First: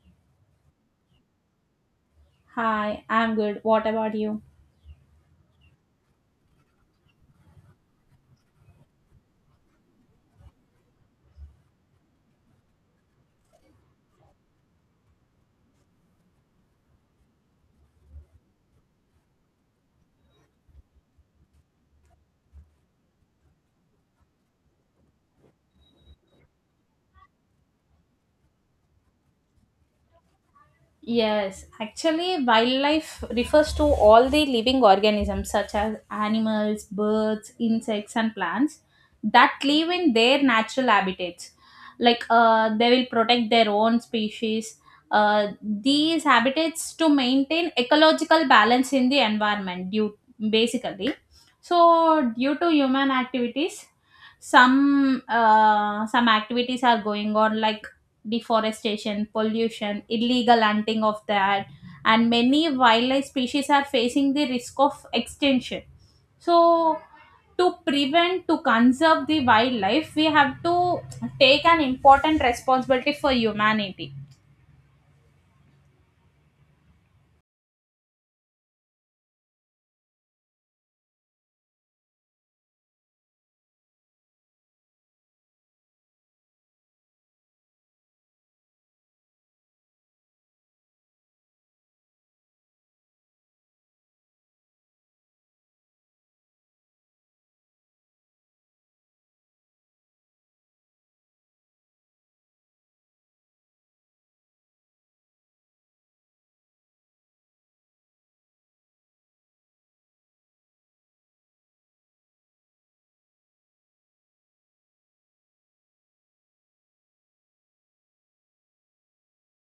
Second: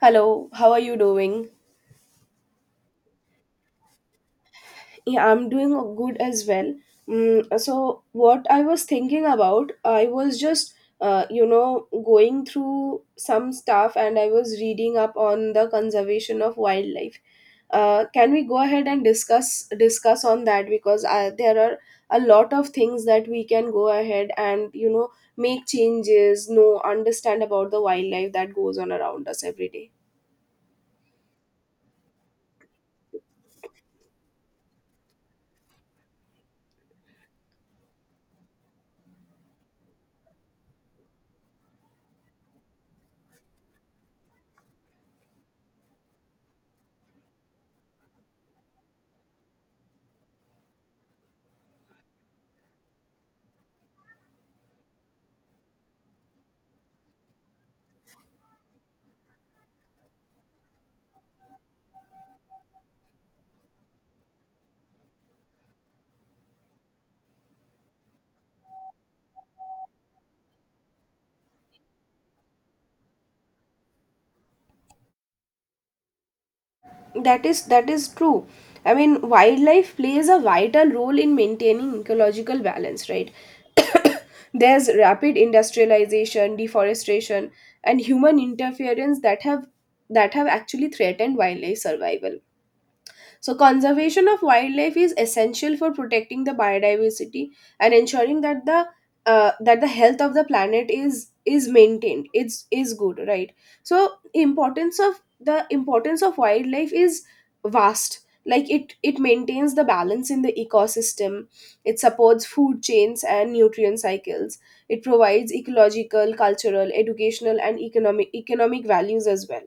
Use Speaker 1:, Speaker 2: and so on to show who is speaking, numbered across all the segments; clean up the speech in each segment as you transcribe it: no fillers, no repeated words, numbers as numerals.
Speaker 1: Hello, how are you doing?
Speaker 2: Hi, I'm good. What about you?
Speaker 1: Yeah, I'm doing good as well. So, what I was thinking about, I was just, you know, going through some stuff and I was reading up on the conservation of wildlife. Can we go ahead and discuss on that? There are a lot of things that we can go ahead and make changes, know, understand about the wildlife that goes on around us every day.
Speaker 2: Yes, actually, wildlife refers to all the living organisms such as animals, birds, insects, and plants that live in their natural habitats. Like they will protect their own species, these habitats to maintain ecological balance in the environment, due, basically. So, due to human activities, some activities are going on like deforestation, pollution, illegal hunting of that, and many wildlife species are facing the risk of extinction. So, to conserve the wildlife, we have to take an important responsibility for humanity.
Speaker 1: That is true. I mean, wildlife plays a vital role in maintaining ecological balance, right? There's rapid industrialization, deforestation, and human interference that have actually threatened wildlife survival. So, conservation of wildlife is essential for protecting the biodiversity and ensuring that the health of the planet is maintained. It's is good, right? So, importance of wildlife is vast. It maintains the balance in the ecosystem. It supports food chains and nutrient cycles. It provides ecological, cultural, educational, and economic values as well.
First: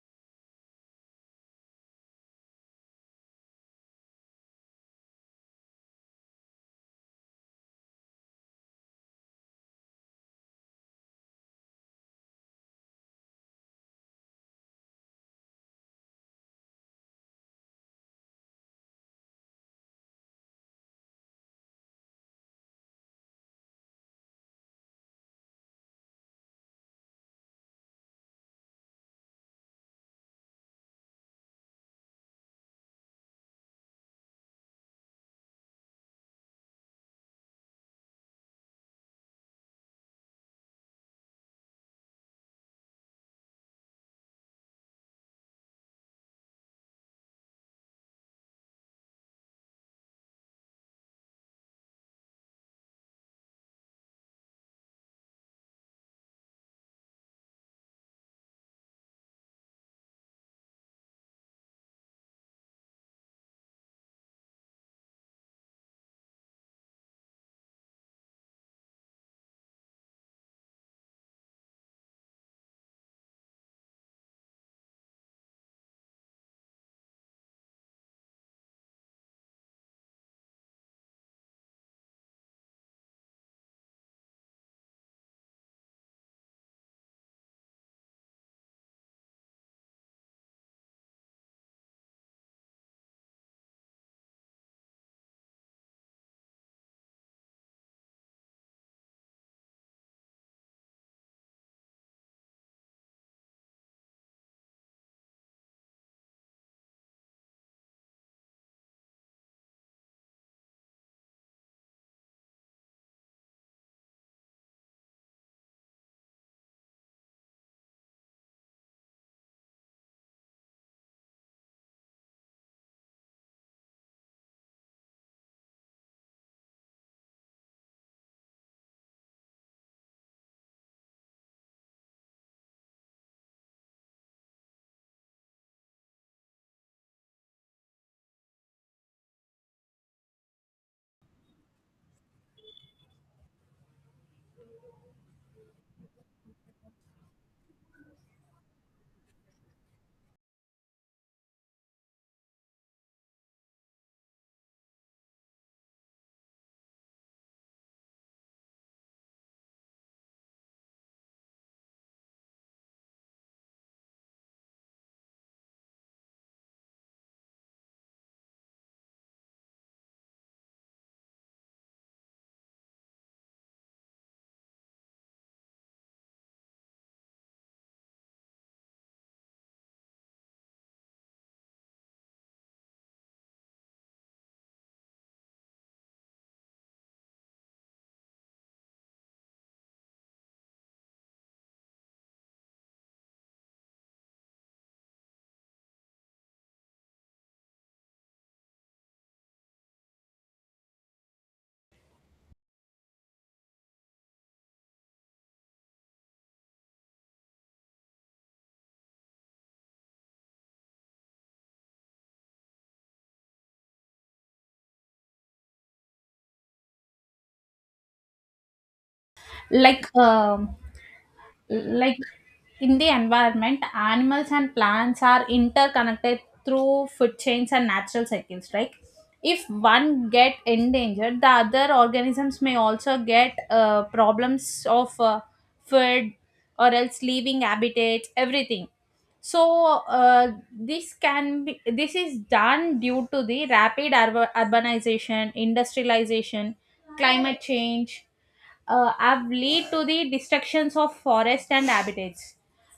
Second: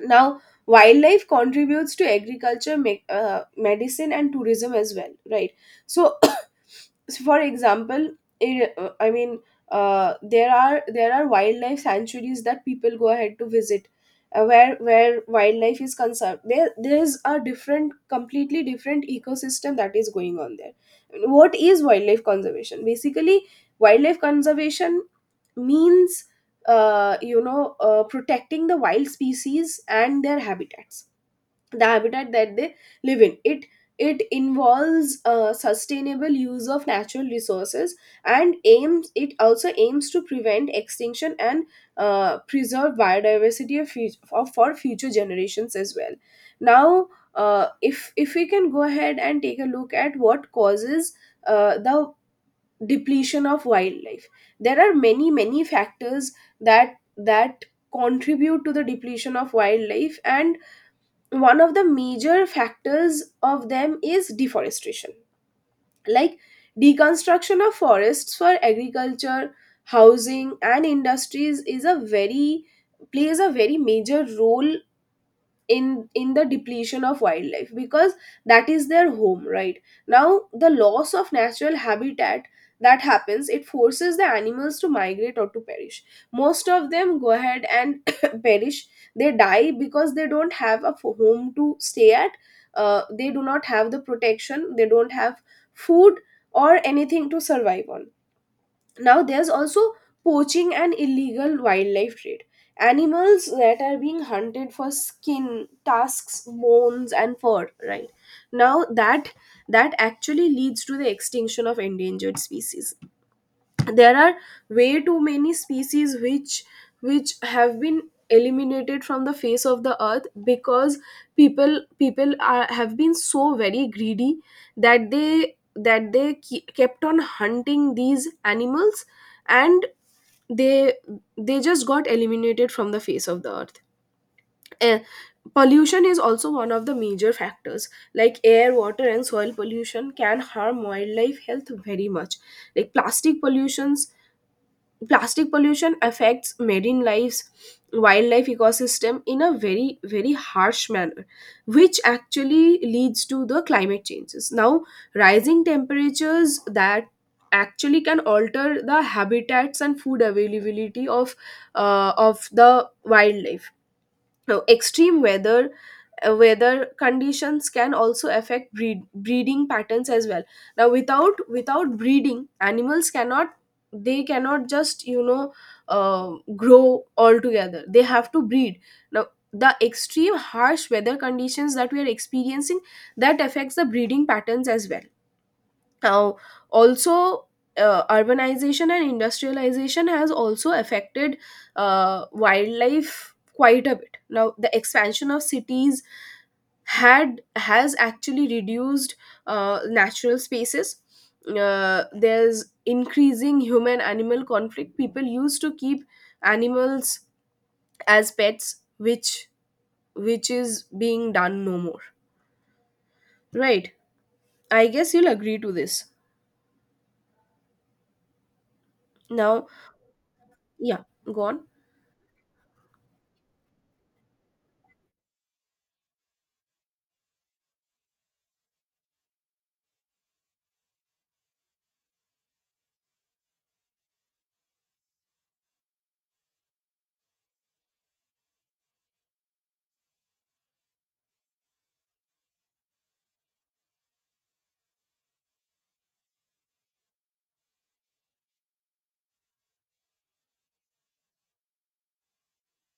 Speaker 1: Now, wildlife contributes to agriculture, medicine, and tourism as well, right? So, so for example, I mean, there are wildlife sanctuaries that people go ahead to visit, where wildlife is concerned. There is a completely different ecosystem that is going on there. What is wildlife conservation? Basically, wildlife conservation means protecting the wild species and their habitats, the habitat that they live in. It involves sustainable use of natural resources and aims it also aims to prevent extinction and preserve biodiversity for future generations as well. Now, if we can go ahead and take a look at what causes the depletion of wildlife, there are many factors that contribute to the depletion of wildlife, and one of the major factors of them is deforestation. Like, deconstruction of forests for agriculture, housing, and industries is a very plays a very major role in the depletion of wildlife, because that is their home, right? Now, the loss of natural habitat that happens, it forces the animals to migrate or to perish. Most of them go ahead and perish. They die because they don't have a home to stay at. They do not have the protection, they don't have food or anything to survive on. Now, there's also poaching and illegal wildlife trade. Animals that are being hunted for skin, tusks, bones, and fur, right? Now, that actually leads to the extinction of endangered species. There are way too many species which have been eliminated from the face of the earth because people have been so very greedy that they kept on hunting these animals, and they they just got eliminated from the face of the earth. Eh, Pollution is also one of the major factors. Like, air, water, and soil pollution can harm wildlife health very much. Like plastic pollution, plastic pollution affects marine lives, wildlife ecosystem in a very harsh manner, which actually leads to the climate changes. Now, rising temperatures, that actually can alter the habitats and food availability of the wildlife. Now, extreme weather, weather conditions can also affect breeding patterns as well. Now, without breeding, animals cannot, they cannot just grow altogether, they have to breed. Now, the extreme harsh weather conditions that we are experiencing, that affects the breeding patterns as well. Now, also, urbanization and industrialization has also affected wildlife quite a bit. Now, the expansion of cities had has actually reduced natural spaces. There's increasing human animal conflict. People used to keep animals as pets, which is being done no more, right? I guess you'll agree to this. Now,
Speaker 2: Like, um
Speaker 1: yeah, go on.
Speaker 2: like in the environment animals and plants are interconnected through food chains and natural cycles. Like if one get endangered the other organisms may also get problems of food or else leaving habitats everything. So this can be this is done due to the rapid urbanization, industrialization, climate change have lead to the destructions of forest and habitats,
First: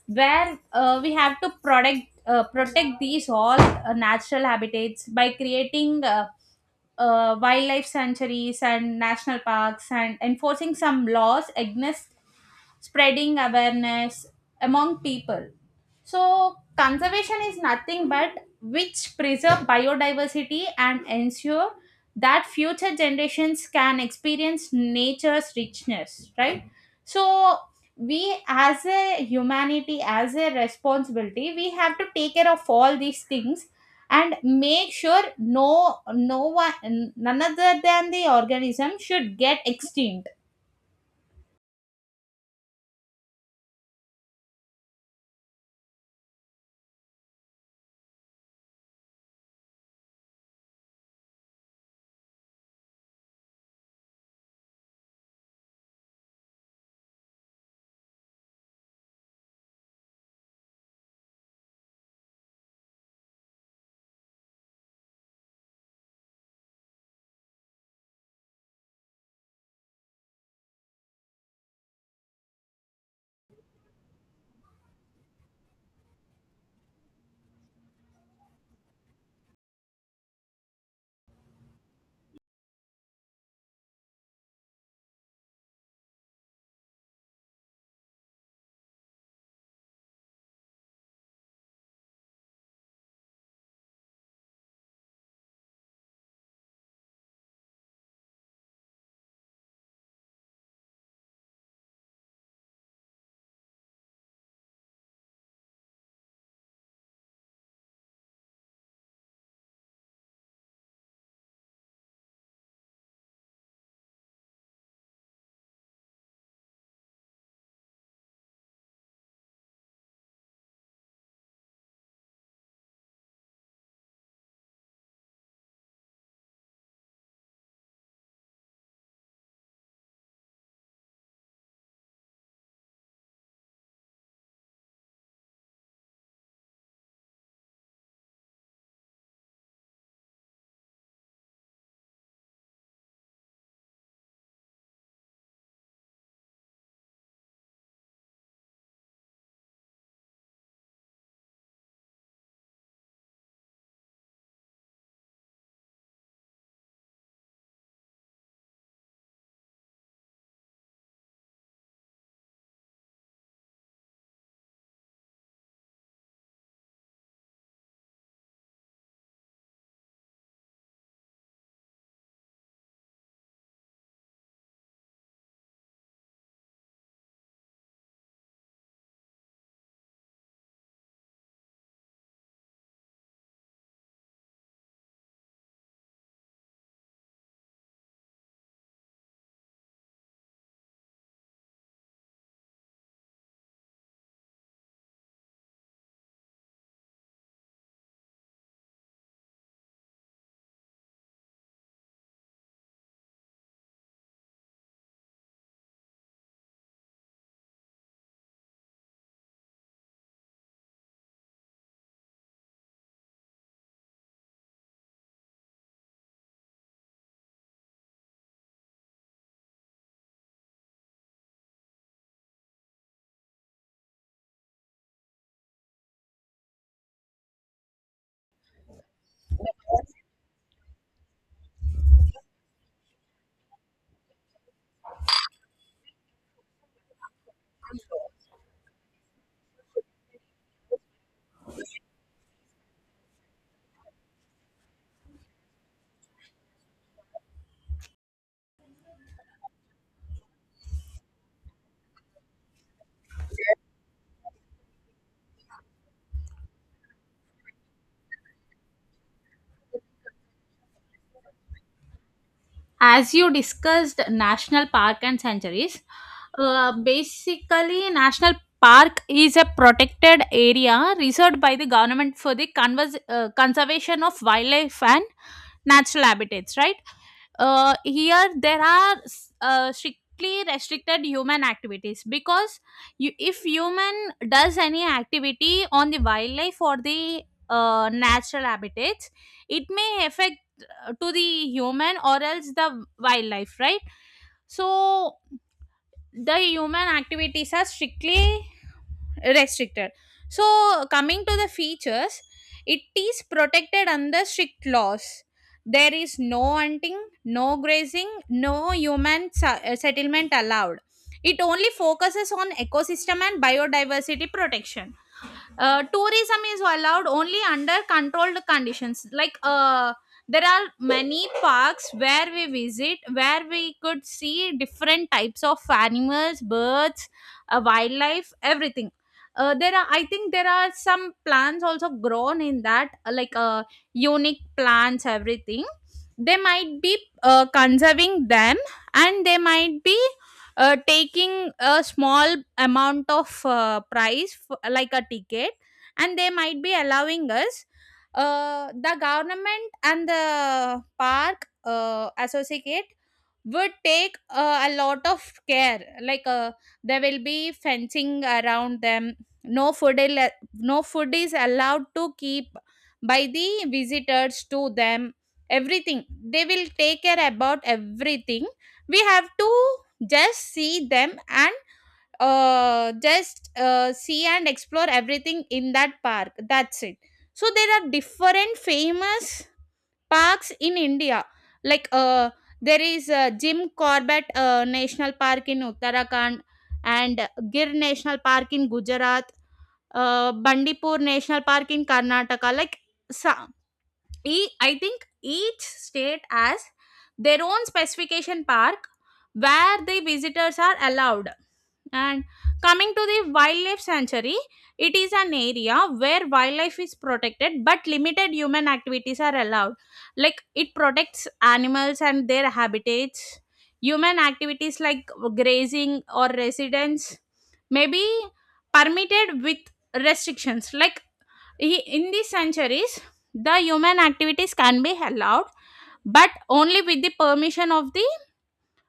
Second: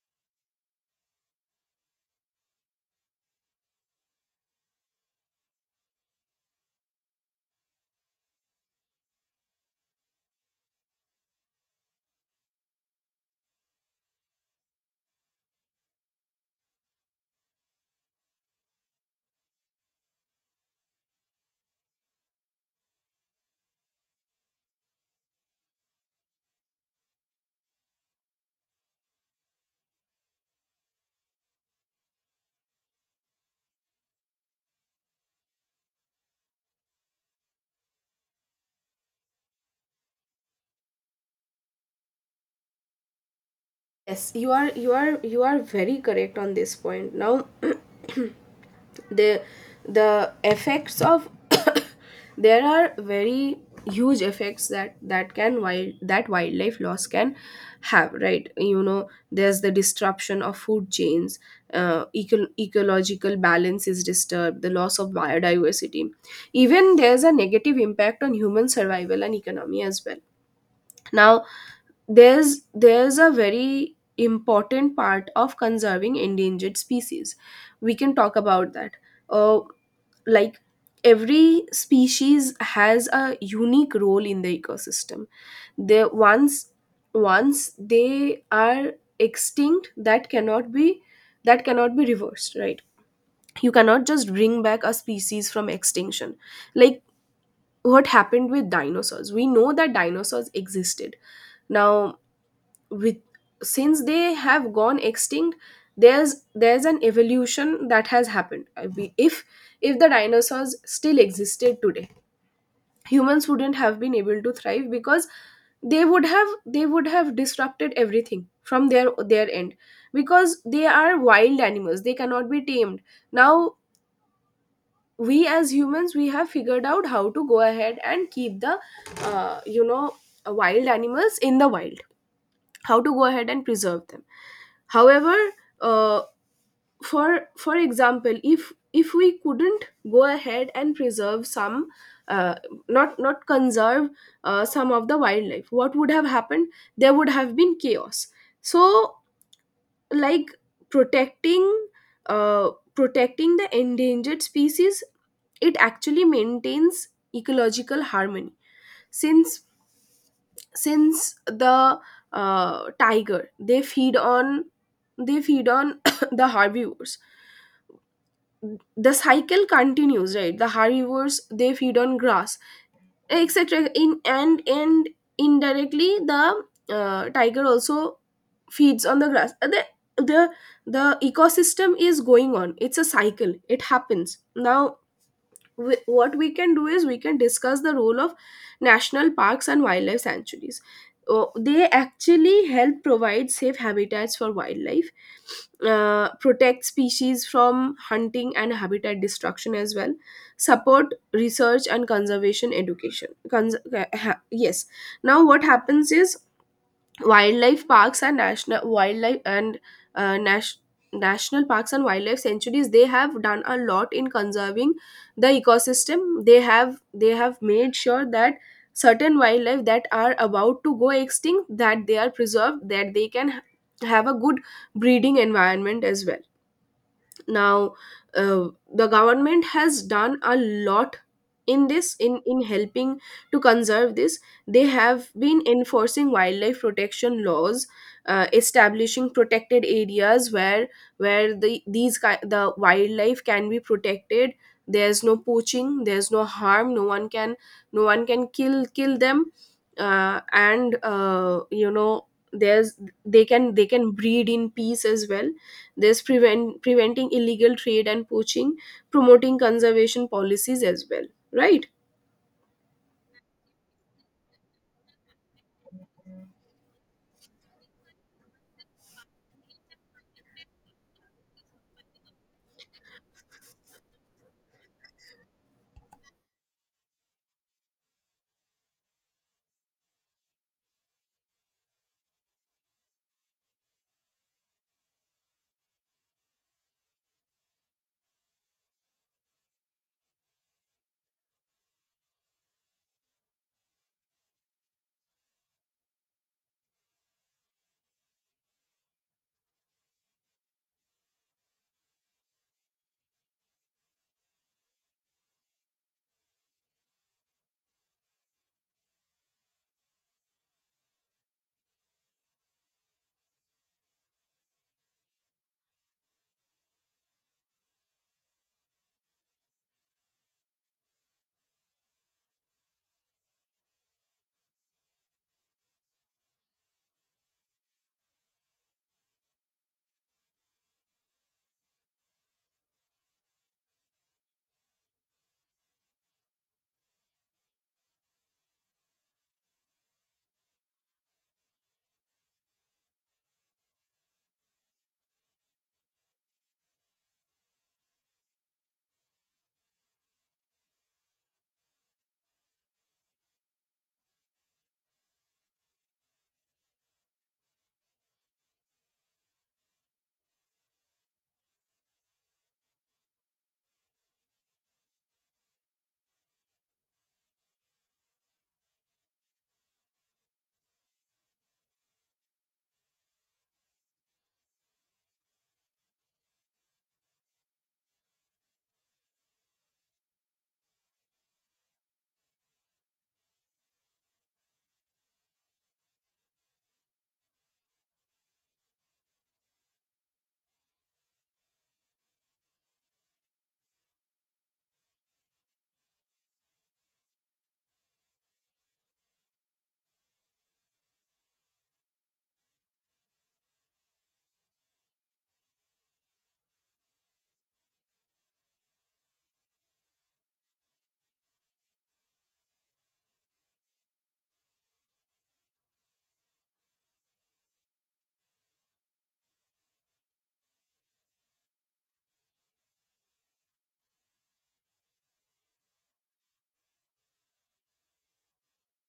Speaker 2: where we have to protect protect these all natural habitats by creating wildlife sanctuaries and national parks and enforcing some laws against spreading awareness among people. So, conservation is nothing but which preserve biodiversity and ensure that future generations can experience nature's richness, right? So, we as a humanity, as a responsibility, we have to take care of all these things and make sure no one none other than the organism should get extinct.
Speaker 1: Yes, you are very correct on this point. Now, the the effects of there are very huge effects that that can wild that wildlife loss can have, right? You know, there's the disruption of food chains, ecological balance is disturbed, the loss of biodiversity, even there's a negative impact on human survival and economy as well. Now, there's a very important part of conserving endangered species. We can talk about that. uh, like, every species has a unique role in the ecosystem. They once Once they are extinct, that cannot be reversed, right? You cannot just bring back a species from extinction. Like, what happened with dinosaurs? We know that dinosaurs existed. Now, with, since they have gone extinct, there's an evolution that has happened. If the dinosaurs still existed today, humans wouldn't have been able to thrive, because they would have disrupted everything from their end, because they are wild animals, they cannot be tamed. Now, we as humans, we have figured out how to go ahead and keep the uh, you know wild animals in the wild, how to go ahead and preserve them. However, uh, for example, if we couldn't go ahead and preserve some, uh, not conserve some of the wildlife, what would have happened? There would have been chaos. So, like, protecting protecting the endangered species, it actually maintains ecological harmony. since since the tiger, they feed on, they feed on the herbivores, the cycle continues, right? The herbivores, they feed on grass, etc. in and Indirectly, the tiger also feeds on the grass. The the ecosystem is going on, it's a cycle, it happens. Now, we, what we can do is we can discuss the role of national parks and wildlife sanctuaries. Oh, they actually help provide safe habitats for wildlife, protect species from hunting and habitat destruction as well, support research and conservation education. Yes. Now, what happens is wildlife parks and national wildlife and nas- national parks and wildlife sanctuaries, they have done a lot in conserving the ecosystem. They have made sure that certain wildlife that are about to go extinct, that they are preserved, that they can have a good breeding environment as well. Now, the government has done a lot in helping to conserve this. They have been enforcing wildlife protection laws, establishing protected areas where the wildlife can be protected. There's no poaching, there's no harm, no one can kill them. And you know there's They can breed in peace as well. This prevent Preventing illegal trade and poaching, promoting conservation policies as well, right?
Speaker 2: As you discussed national park and sanctuaries, basically national park is a protected area reserved by the government for the conservation of wildlife and natural habitats, right? Here there are strictly restricted human activities because you, if human does any activity on the wildlife or the natural habitats it may affect to the human or else the wildlife, right? So the human activities are strictly restricted. So coming to the features, it is protected under strict laws. There is no hunting, no grazing, no human settlement allowed. It only focuses on ecosystem and biodiversity protection. Tourism is allowed only under controlled conditions. Like there are many parks where we visit where we could see different types of animals, birds, wildlife, everything. There are, I think there are some plants also grown in that, like unique plants, everything. They might be conserving them, and they might be taking a small amount of price like a ticket, and they might be allowing us. The government and the park associate would take a lot of care. Like there will be fencing around them. No food is allowed to keep by the visitors to them. Everything they will take care about everything. We have to just see them and just see and explore everything in that park. That's it. So there are different famous parks in India. Like there is Jim Corbett National Park in Uttarakhand and Gir National Park in Gujarat, Bandipur National Park in Karnataka. Like so, I think each state has their own specification park where the visitors are allowed. And coming to the wildlife sanctuary, it is an area where wildlife is protected but limited human activities are allowed. Like it protects animals and their habitats. Human activities like grazing or residence may be permitted with restrictions. In these sanctuaries, the human activities can be allowed, but only with the permission of the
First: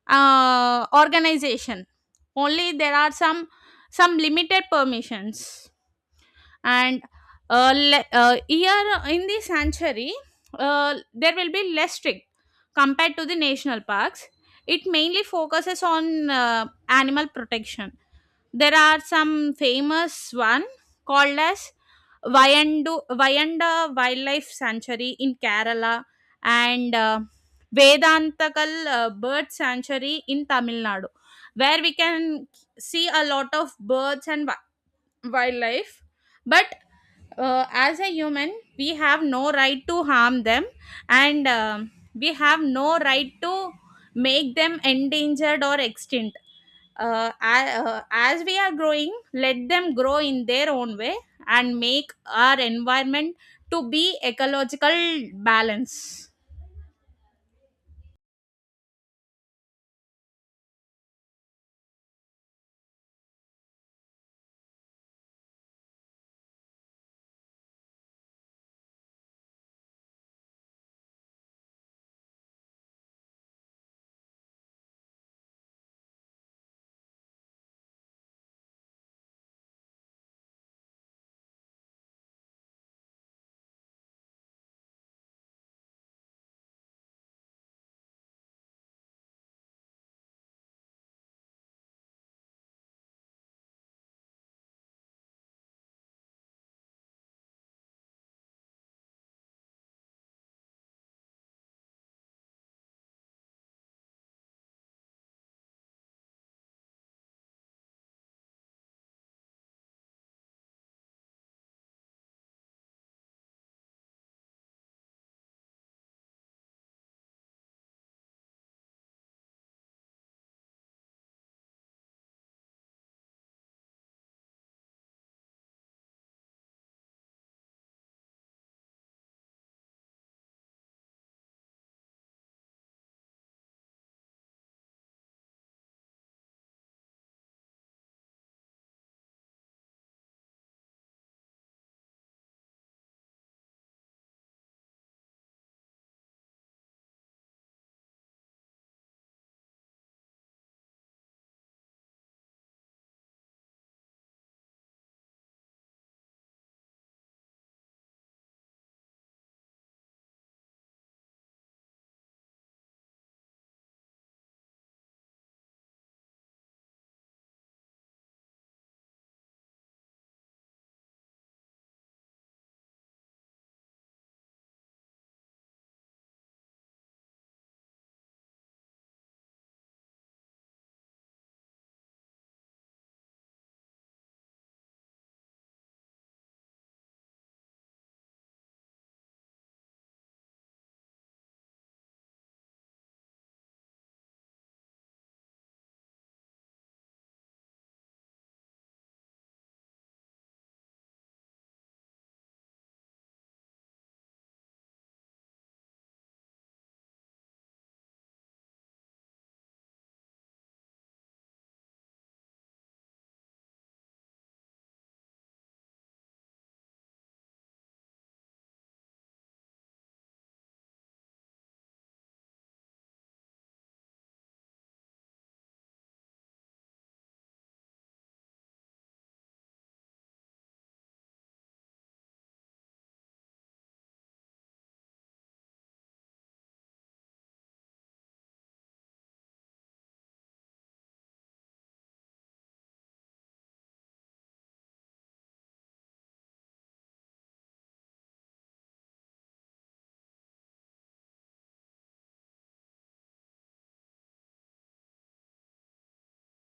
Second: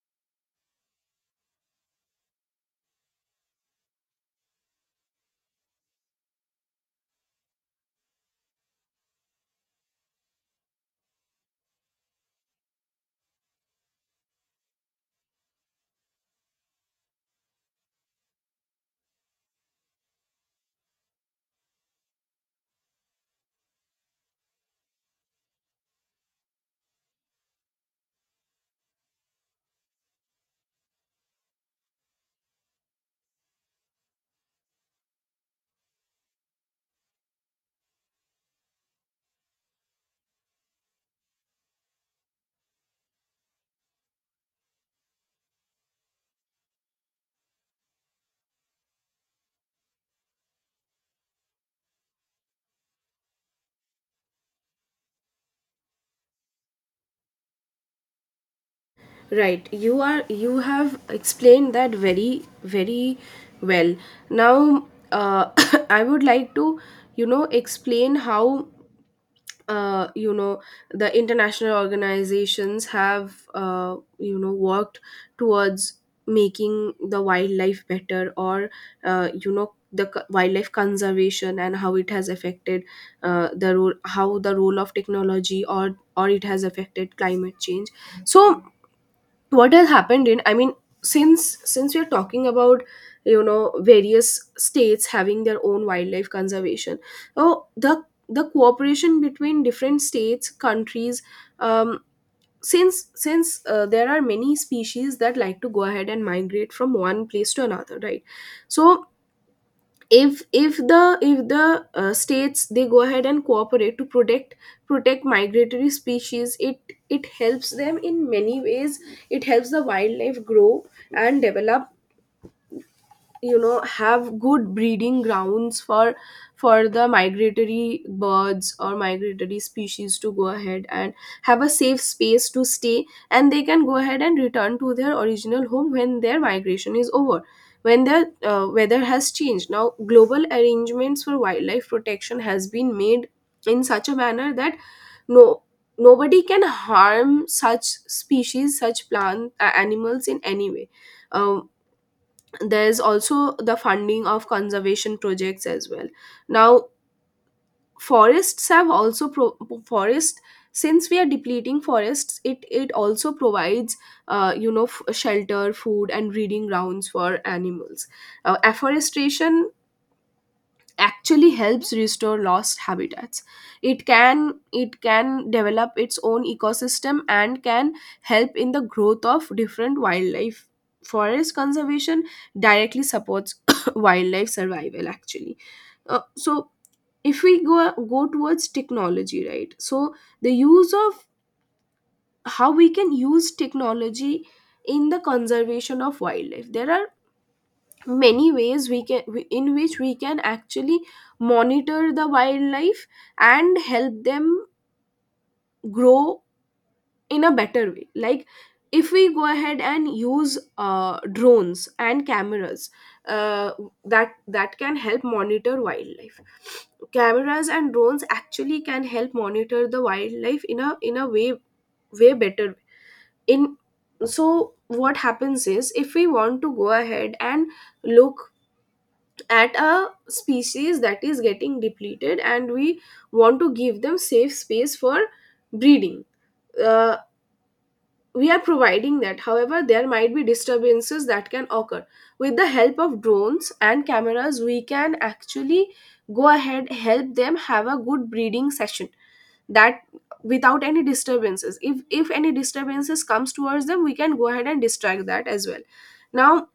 Speaker 2: organization. Only there are some limited permissions. And here in the sanctuary there will be less strict compared to the national parks. It mainly focuses on animal protection. There are some famous one called as Vayandu, Vayanda Wildlife Sanctuary in Kerala and Vedantakal Bird Sanctuary in Tamil Nadu, where we can see a lot of birds and wildlife. But as a human we have no right to harm them, and we have no right to make them endangered or extinct. As we are growing let them grow in their own way and make our environment to be ecological balance.
Speaker 1: Right. You have explained that very well. Now, uh, I would like to, explain how uh, you know the international organizations have worked towards making the wildlife better, or wildlife conservation, and how it has affected the role how the role of technology, or it has affected climate change. So, what has happened in, I mean, since we are talking about, you know, various states having their own wildlife conservation, oh the the cooperation between different states, countries. Um since There are many species that like to go ahead and migrate from one place to another, right? So, if the states, they go ahead and cooperate to protect migratory species, it helps them in many ways. It helps the wildlife grow and develop, you know, have good breeding grounds for the migratory birds or migratory species to go ahead and have a safe space to stay, and they can go ahead and return to their original home when their migration is over, when the weather has changed. Now, global arrangements for wildlife protection has been made in such a manner that no nobody can harm such species, such plant animals in any way. Um, there's also the funding of conservation projects as well. Now, forests have also pro- forest, since we are depleting forests, it also provides, shelter, food, and breeding grounds for animals. Afforestation actually helps restore lost habitats. It can develop its own ecosystem and can help in the growth of different wildlife. Forest conservation directly supports wildlife survival actually. So, if we go go towards technology, right? So, the use of, how we can use technology in the conservation of wildlife, there are many ways in which we can actually monitor the wildlife and help them grow in a better way. Like, if we go ahead and use drones and cameras, uh, that can help monitor wildlife. Cameras and drones actually can help monitor the wildlife in a way better way. In So what happens is if we want to go ahead and look at a species that is getting depleted and we want to give them safe space for breeding. uh, we are providing that, however there might be disturbances that can occur. With the help of drones and cameras we can actually go ahead, help them have a good breeding session that without any disturbances. If any disturbances comes towards them we can go ahead and distract that as well. Now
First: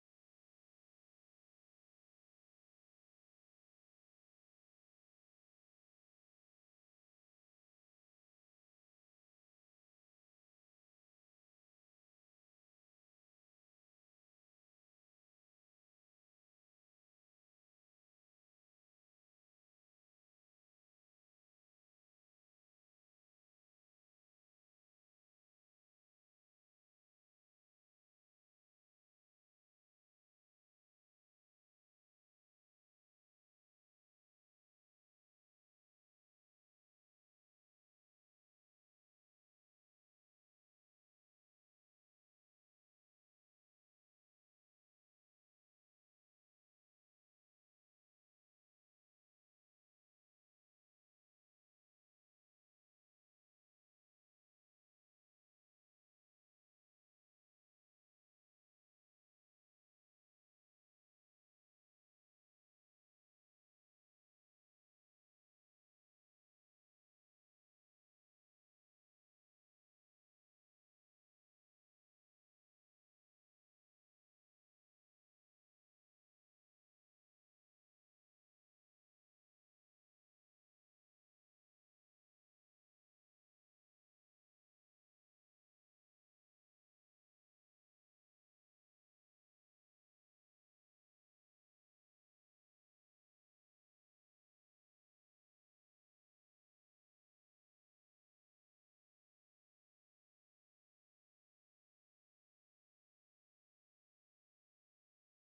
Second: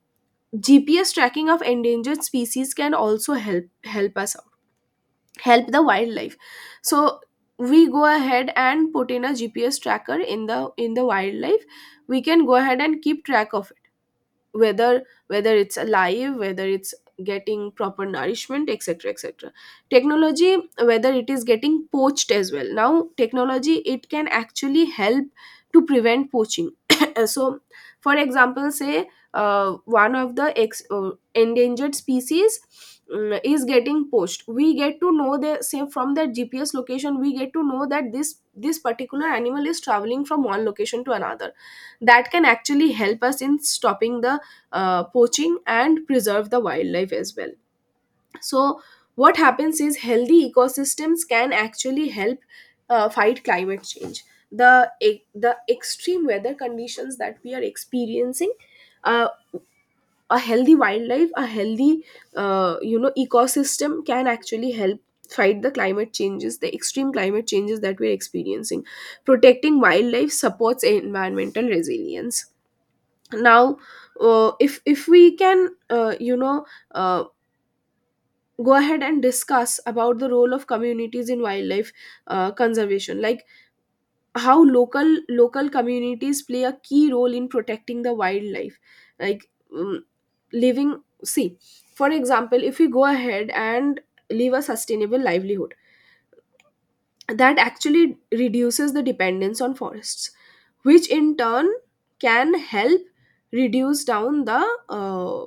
Speaker 1: GPS tracking of endangered species can also help us, help the wildlife. So we go ahead and put in a GPS tracker in the wildlife, we can go ahead and keep track of whether it's alive, whether it's getting proper nourishment, etc, etc. Technology, whether it is getting poached as well. Now technology, it can actually help to prevent poaching. So for example, say one of the endangered species is getting poached, we get to know the, say from the GPS location we get to know that this particular animal is traveling from one location to another. That can actually help us in stopping the poaching and preserve the wildlife as well. So what happens is healthy ecosystems can actually help fight climate change, the extreme weather conditions that we are experiencing. uh, a healthy wildlife, a healthy you know, ecosystem can actually help fight the climate changes, the extreme climate changes that we're experiencing. Protecting wildlife supports environmental resilience. Now, if we can, you know, uh, go ahead and discuss about the role of communities in wildlife conservation, like how local communities play a key role in protecting the wildlife. Like, um, living, see, for example if we go ahead and live a sustainable livelihood, that actually reduces the dependence on forests, which in turn can help reduce down the uh,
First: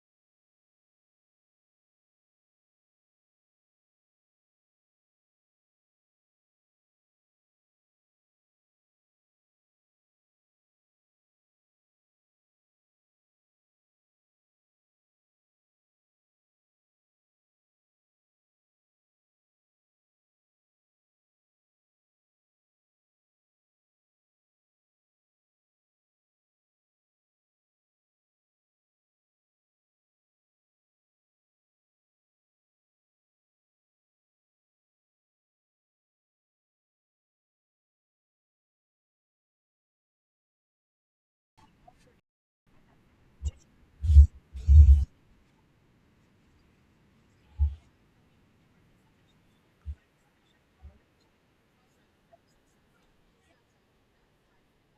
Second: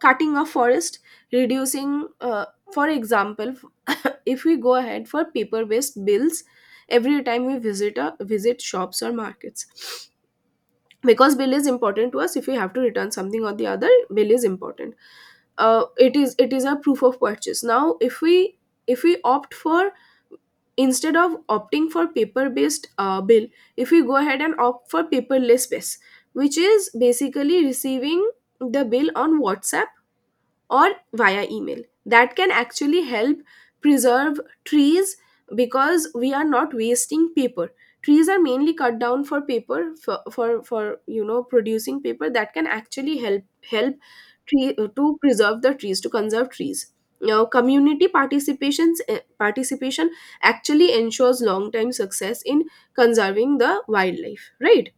Speaker 1: cutting a forest, reducing for example. If we go ahead for paper based bills every time we visit a visit shops or markets, because bill is important to us. If we have to return something or the other, bill is important. It is a proof of purchase. Now if we, if we opt for, instead of opting for paper based bill, if we go ahead and opt for paperless base, which is basically receiving the bill on WhatsApp or via email, that can actually help preserve trees, because we are not wasting paper. Trees are mainly cut down for paper, for you know, producing paper. That can actually help help to preserve the trees, to conserve trees. Now community participation actually ensures long time success in conserving the wildlife, right?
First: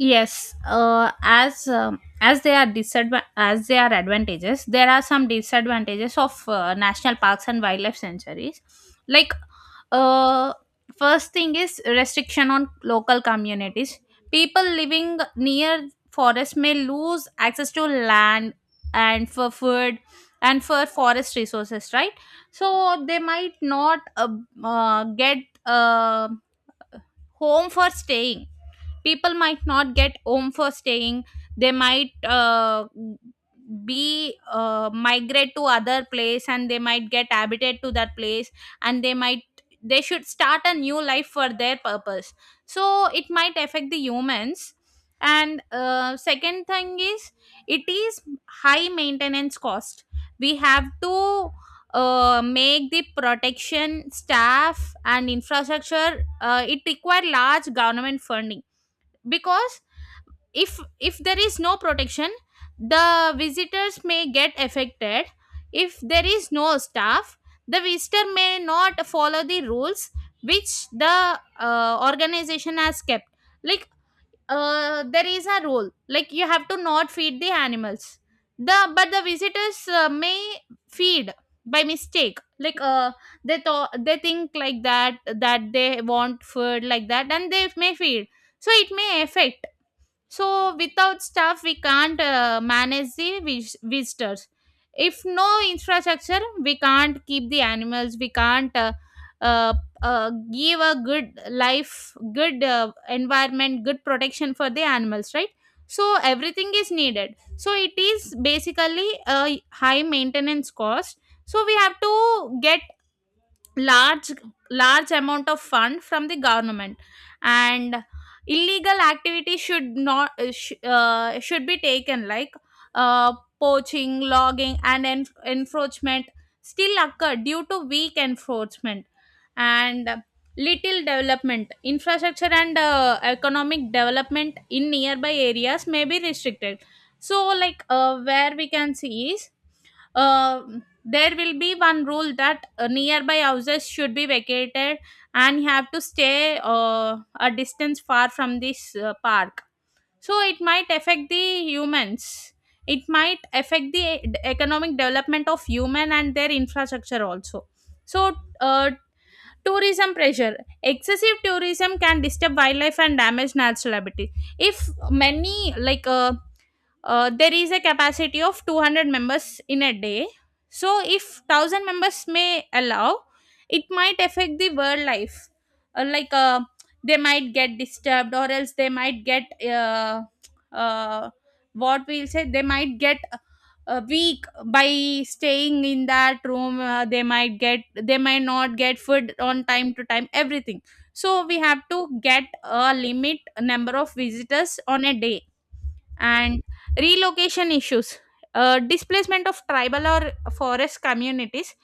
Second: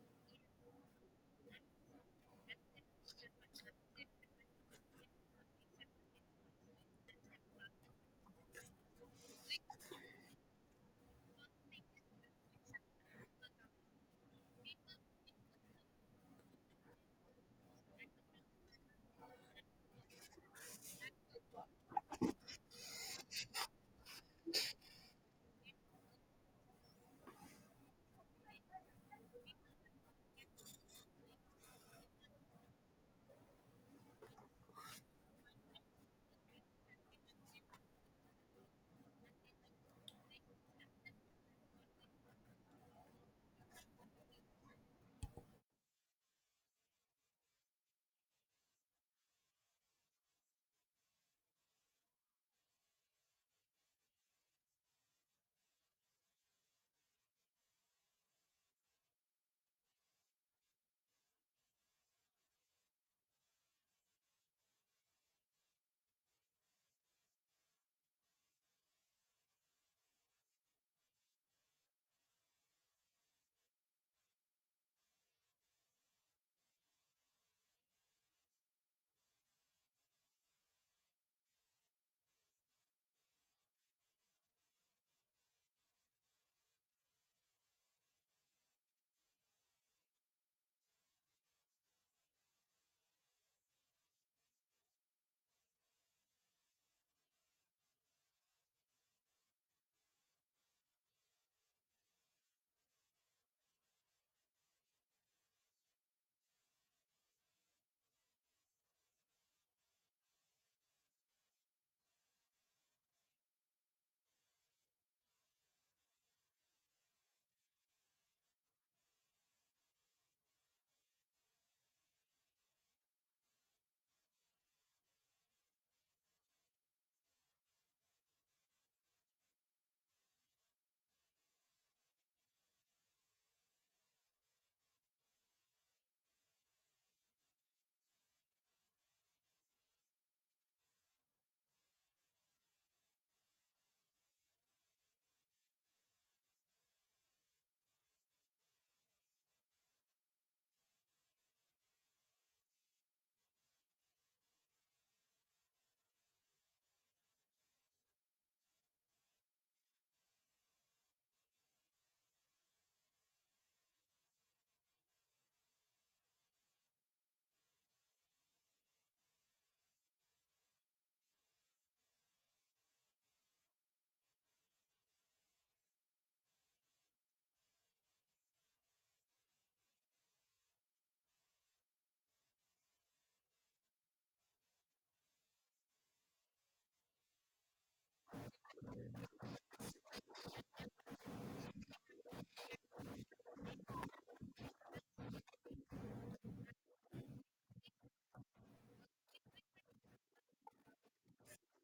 Speaker 2: Yes, as they are as they are advantages, there are some disadvantages of national parks and wildlife sanctuaries. Like, uh, first thing is restriction on local communities. People living near forests may lose access to land and for food and for forest resources, right? So they might not get uh, home for staying. People might not get home for staying. They might be migrate to other place and they might get habited to that place, and they might, they should start a new life for their purpose. So it might affect the humans. And second thing is it is high maintenance cost. We have to make the protection staff and infrastructure. It require large government funding because if there is no protection the visitors may get affected. If there is no staff the visitor may not follow the rules which the organization has kept. Like there is a rule like you have to not feed the animals. The but the visitors may feed by mistake. Like they thought, they think like that, that they want food like that, and they may feed, so it may affect. So without staff we can't manage the visitors. If no infrastructure we can't keep the animals, we can't uh, give a good life, good environment, good protection for the animals, right? So everything is needed, so it is basically a high maintenance cost. So we have to get large large amount of fund from the government. And illegal activity should not should be taken. Like uh, poaching, logging and encroachment still occur due to weak enforcement. And little development infrastructure and economic development in nearby areas may be restricted. So like where we can see is there will be one rule that nearby houses should be vacated and have to stay a distance far from this park. So it might affect the humans. It might affect the economic development of human and their infrastructure also. So uh, tourism pressure, excessive tourism can disturb wildlife and damage natural habitat. If many, there is a capacity of 200 members in a day, so if 1000 members may allow it might affect the world life. Like they might get disturbed or else they might get uh, uh, what we'll say, they might get weak by staying in that room. They might get, they might not get food on time to time everything. So we have to get a limit number of visitors on a day. And relocation issues, displacement of tribal or forest communities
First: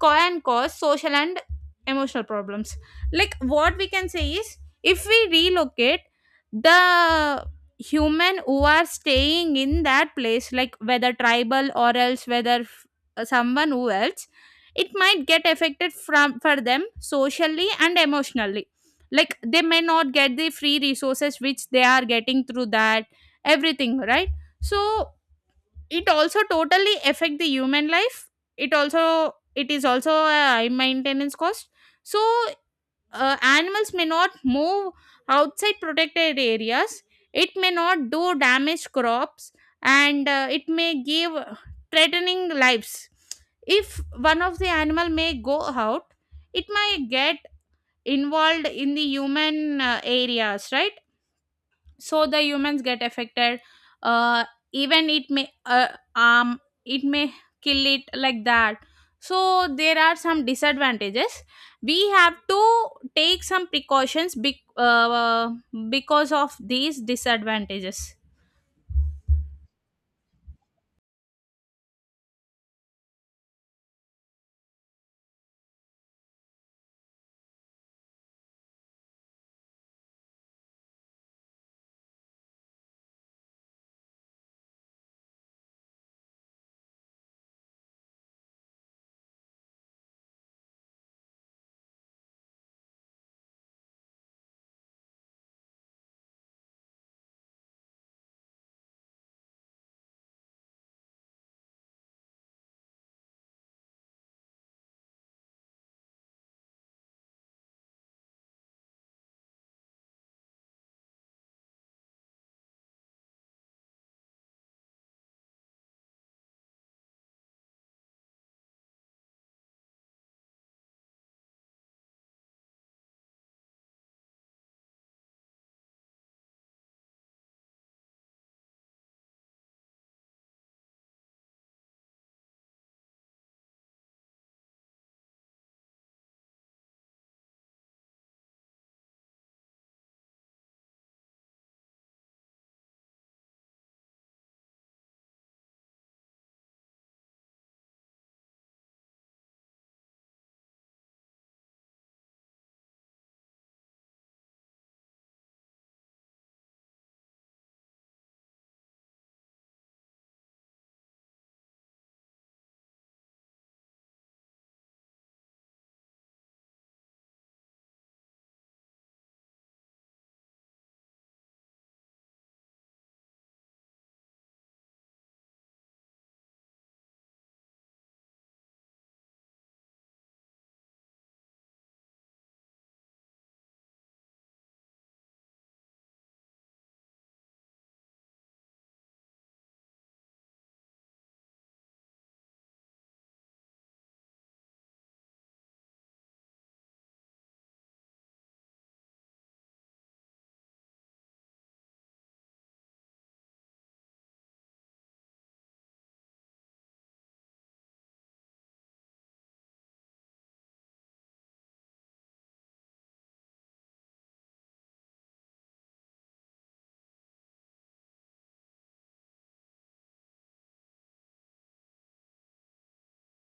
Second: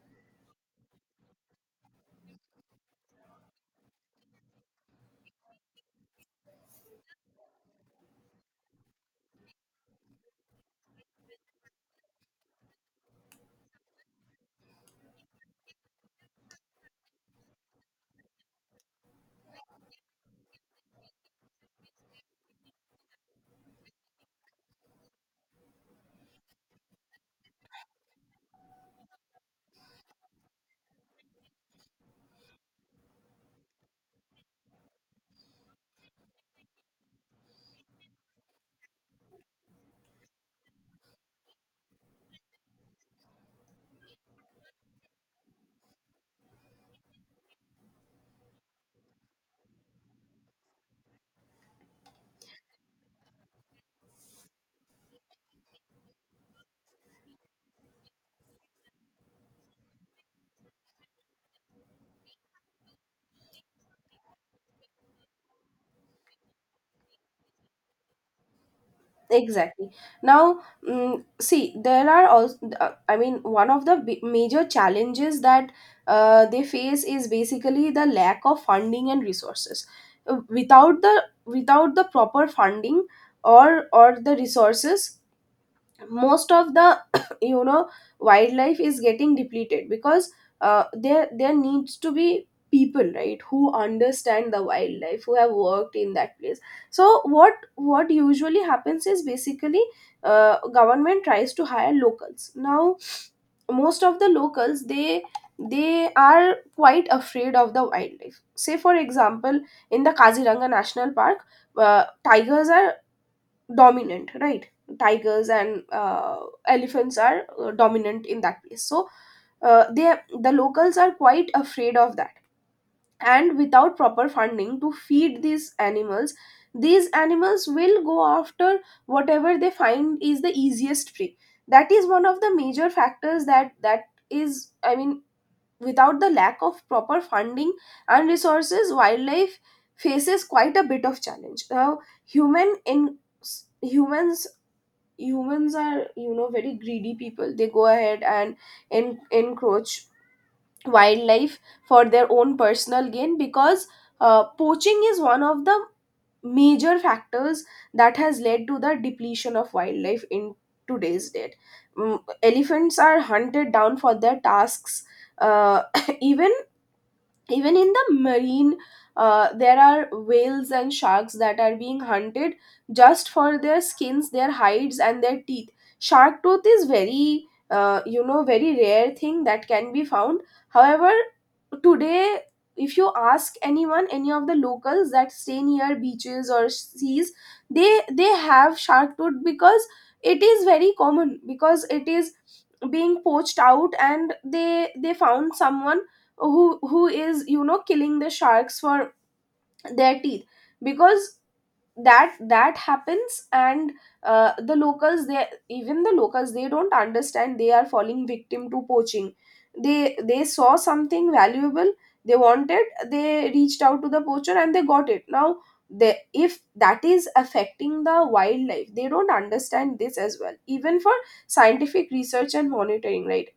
Speaker 2: can cause social and emotional problems. Like what we can say is if we relocate the human who are staying in that place, like whether tribal or else whether someone who else, it might get affected from for them socially and emotionally. Like they may not get the free resources which they are getting through that everything, right? So it also totally affect the human life. It is also a high maintenance cost. So animals may not move outside protected areas. It may not do damage crops. And it may give threatening lives. If one of the animal may go out, it might get involved in the human areas, right? So the humans get affected. Uh, even um it may kill it like that. So there are some disadvantages. We have to take some precautions because of these disadvantages.
Speaker 1: Exactly. Now, see, there are also, I mean, one of the major challenges that they face is basically the lack of funding and resources. Without the without the proper funding or the resources, most of the you know, wildlife is getting depleted because there there needs to be people, right, who understand the wildlife, who have worked in that place. So what usually happens is basically government tries to hire locals. Now most of the locals, they are quite afraid of the wildlife. Say for example, in the Kaziranga National Park, tigers are dominant, right? Tigers and elephants are dominant in that place. So they, the locals are quite afraid of that. And without proper funding to feed these animals, these animals will go after whatever they find is the easiest prey. That is one of the major factors, that is, I mean, without the lack of proper funding and resources, wildlife faces quite a bit of challenge. Now, human in humans, humans are, you know, very greedy people. They go ahead and encroach wildlife for their own personal gain, because poaching is one of the major factors that has led to the depletion of wildlife in today's date. Mm, elephants are hunted down for their tasks. uh, Even in the marine, there are whales and sharks that are being hunted just for their skins, their hides and their teeth. Shark tooth is very you know, very rare thing that can be found. However, today, if you ask anyone, any of the locals that stay near beaches or seas, they have shark tooth, because it is very common, because it is being poached out, and they found someone who is, you know, killing the sharks for their teeth, because that that happens. And the locals, they, even the locals, they don't understand they are falling victim to poaching. They saw something valuable, they wanted, they reached out to the poacher and they got it. Now they, if that is affecting the wildlife, they don't understand this as well. Even for scientific research and monitoring, right?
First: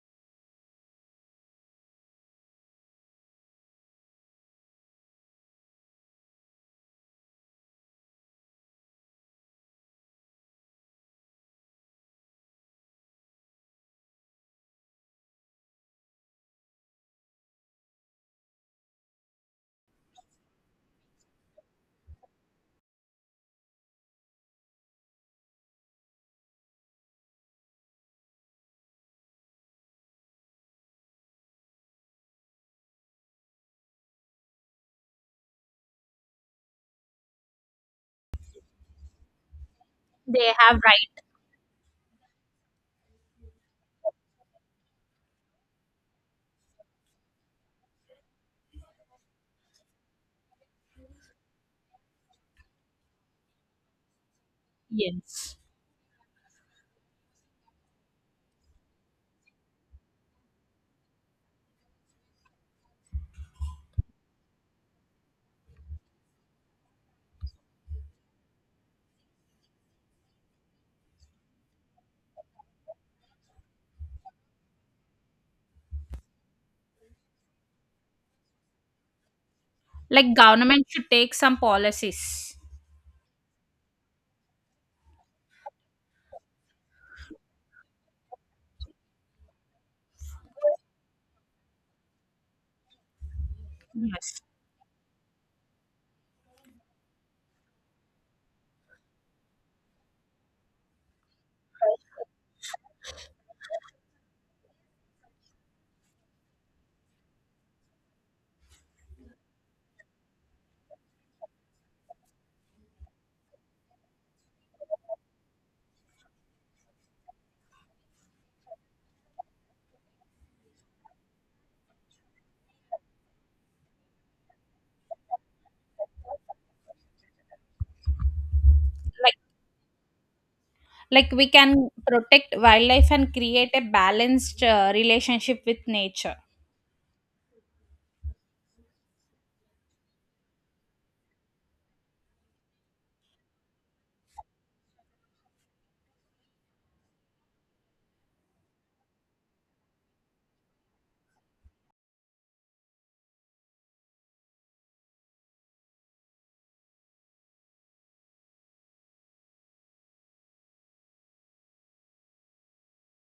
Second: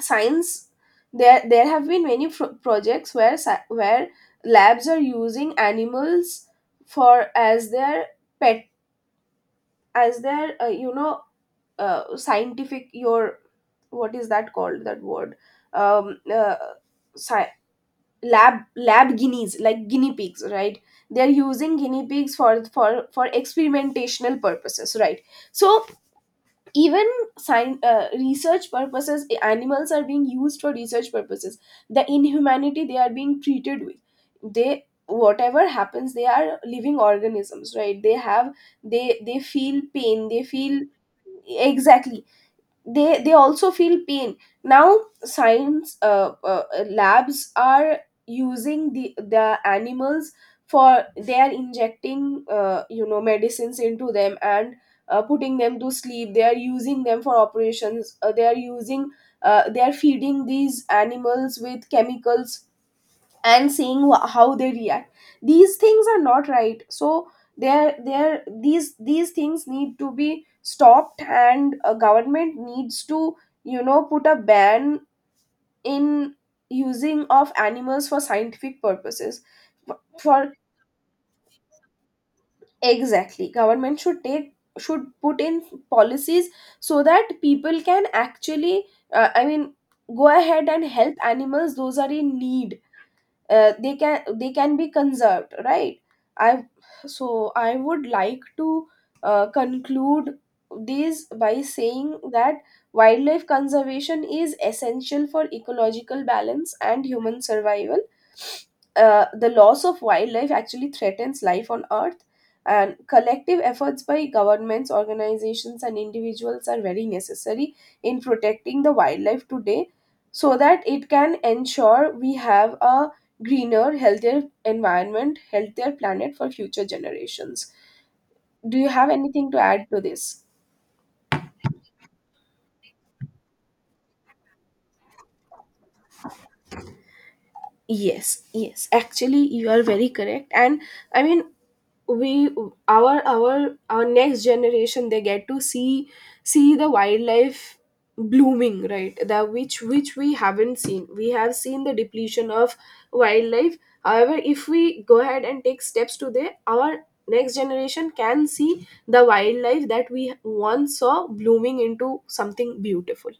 Speaker 1: science There have been many projects where where labs are using animals for, as their pet, as their you know, scientific, your, what is that called, that word, um uh, sci- lab, lab guineas, like guinea pigs, right? They're using guinea pigs for experimentational purposes, right? So even research purposes, animals are being used for research purposes. The inhumanity they are being treated with, they, whatever happens, they are living organisms, right? They have, they feel pain, they
Speaker 2: They have,
Speaker 1: feel,
Speaker 2: right?
Speaker 1: exactly, they also feel pain. Now science, labs are using the animals for, they are injecting you know, medicines into them, and
Speaker 2: Yes.
Speaker 1: putting them to sleep. They are using them for operations, they are using, they are feeding these animals with chemicals and seeing how they react. These things are not right. So there these things need to be stopped, and a government needs to, you know, put a ban in using of animals for scientific purposes.
Speaker 2: Like
Speaker 1: For
Speaker 2: government should take some policies.
Speaker 1: exactly, government should take, should put in policies, so that people can actually I mean, go ahead and help animals those are in need. They can,
Speaker 2: Yes.
Speaker 1: they can be conserved, right? I So I would like to conclude this by saying that wildlife conservation is essential for ecological balance and human survival. The loss of wildlife actually threatens life on earth, and collective efforts by governments, organizations and individuals are very necessary in protecting the wildlife today, so that it can ensure we have a greener, healthier environment, healthier planet for future generations. Do you have
Speaker 2: like
Speaker 1: anything to add to this?
Speaker 2: like we can protect wildlife and create a balanced relationship with nature.
Speaker 1: Yes, yes. Actually, you are very correct. And I mean, we, our next generation, they get to see, see the wildlife blooming, right? That which we haven't seen. We have seen the depletion of wildlife. However, if we go ahead and take steps today, our next generation can see the wildlife that we once saw, blooming into something beautiful.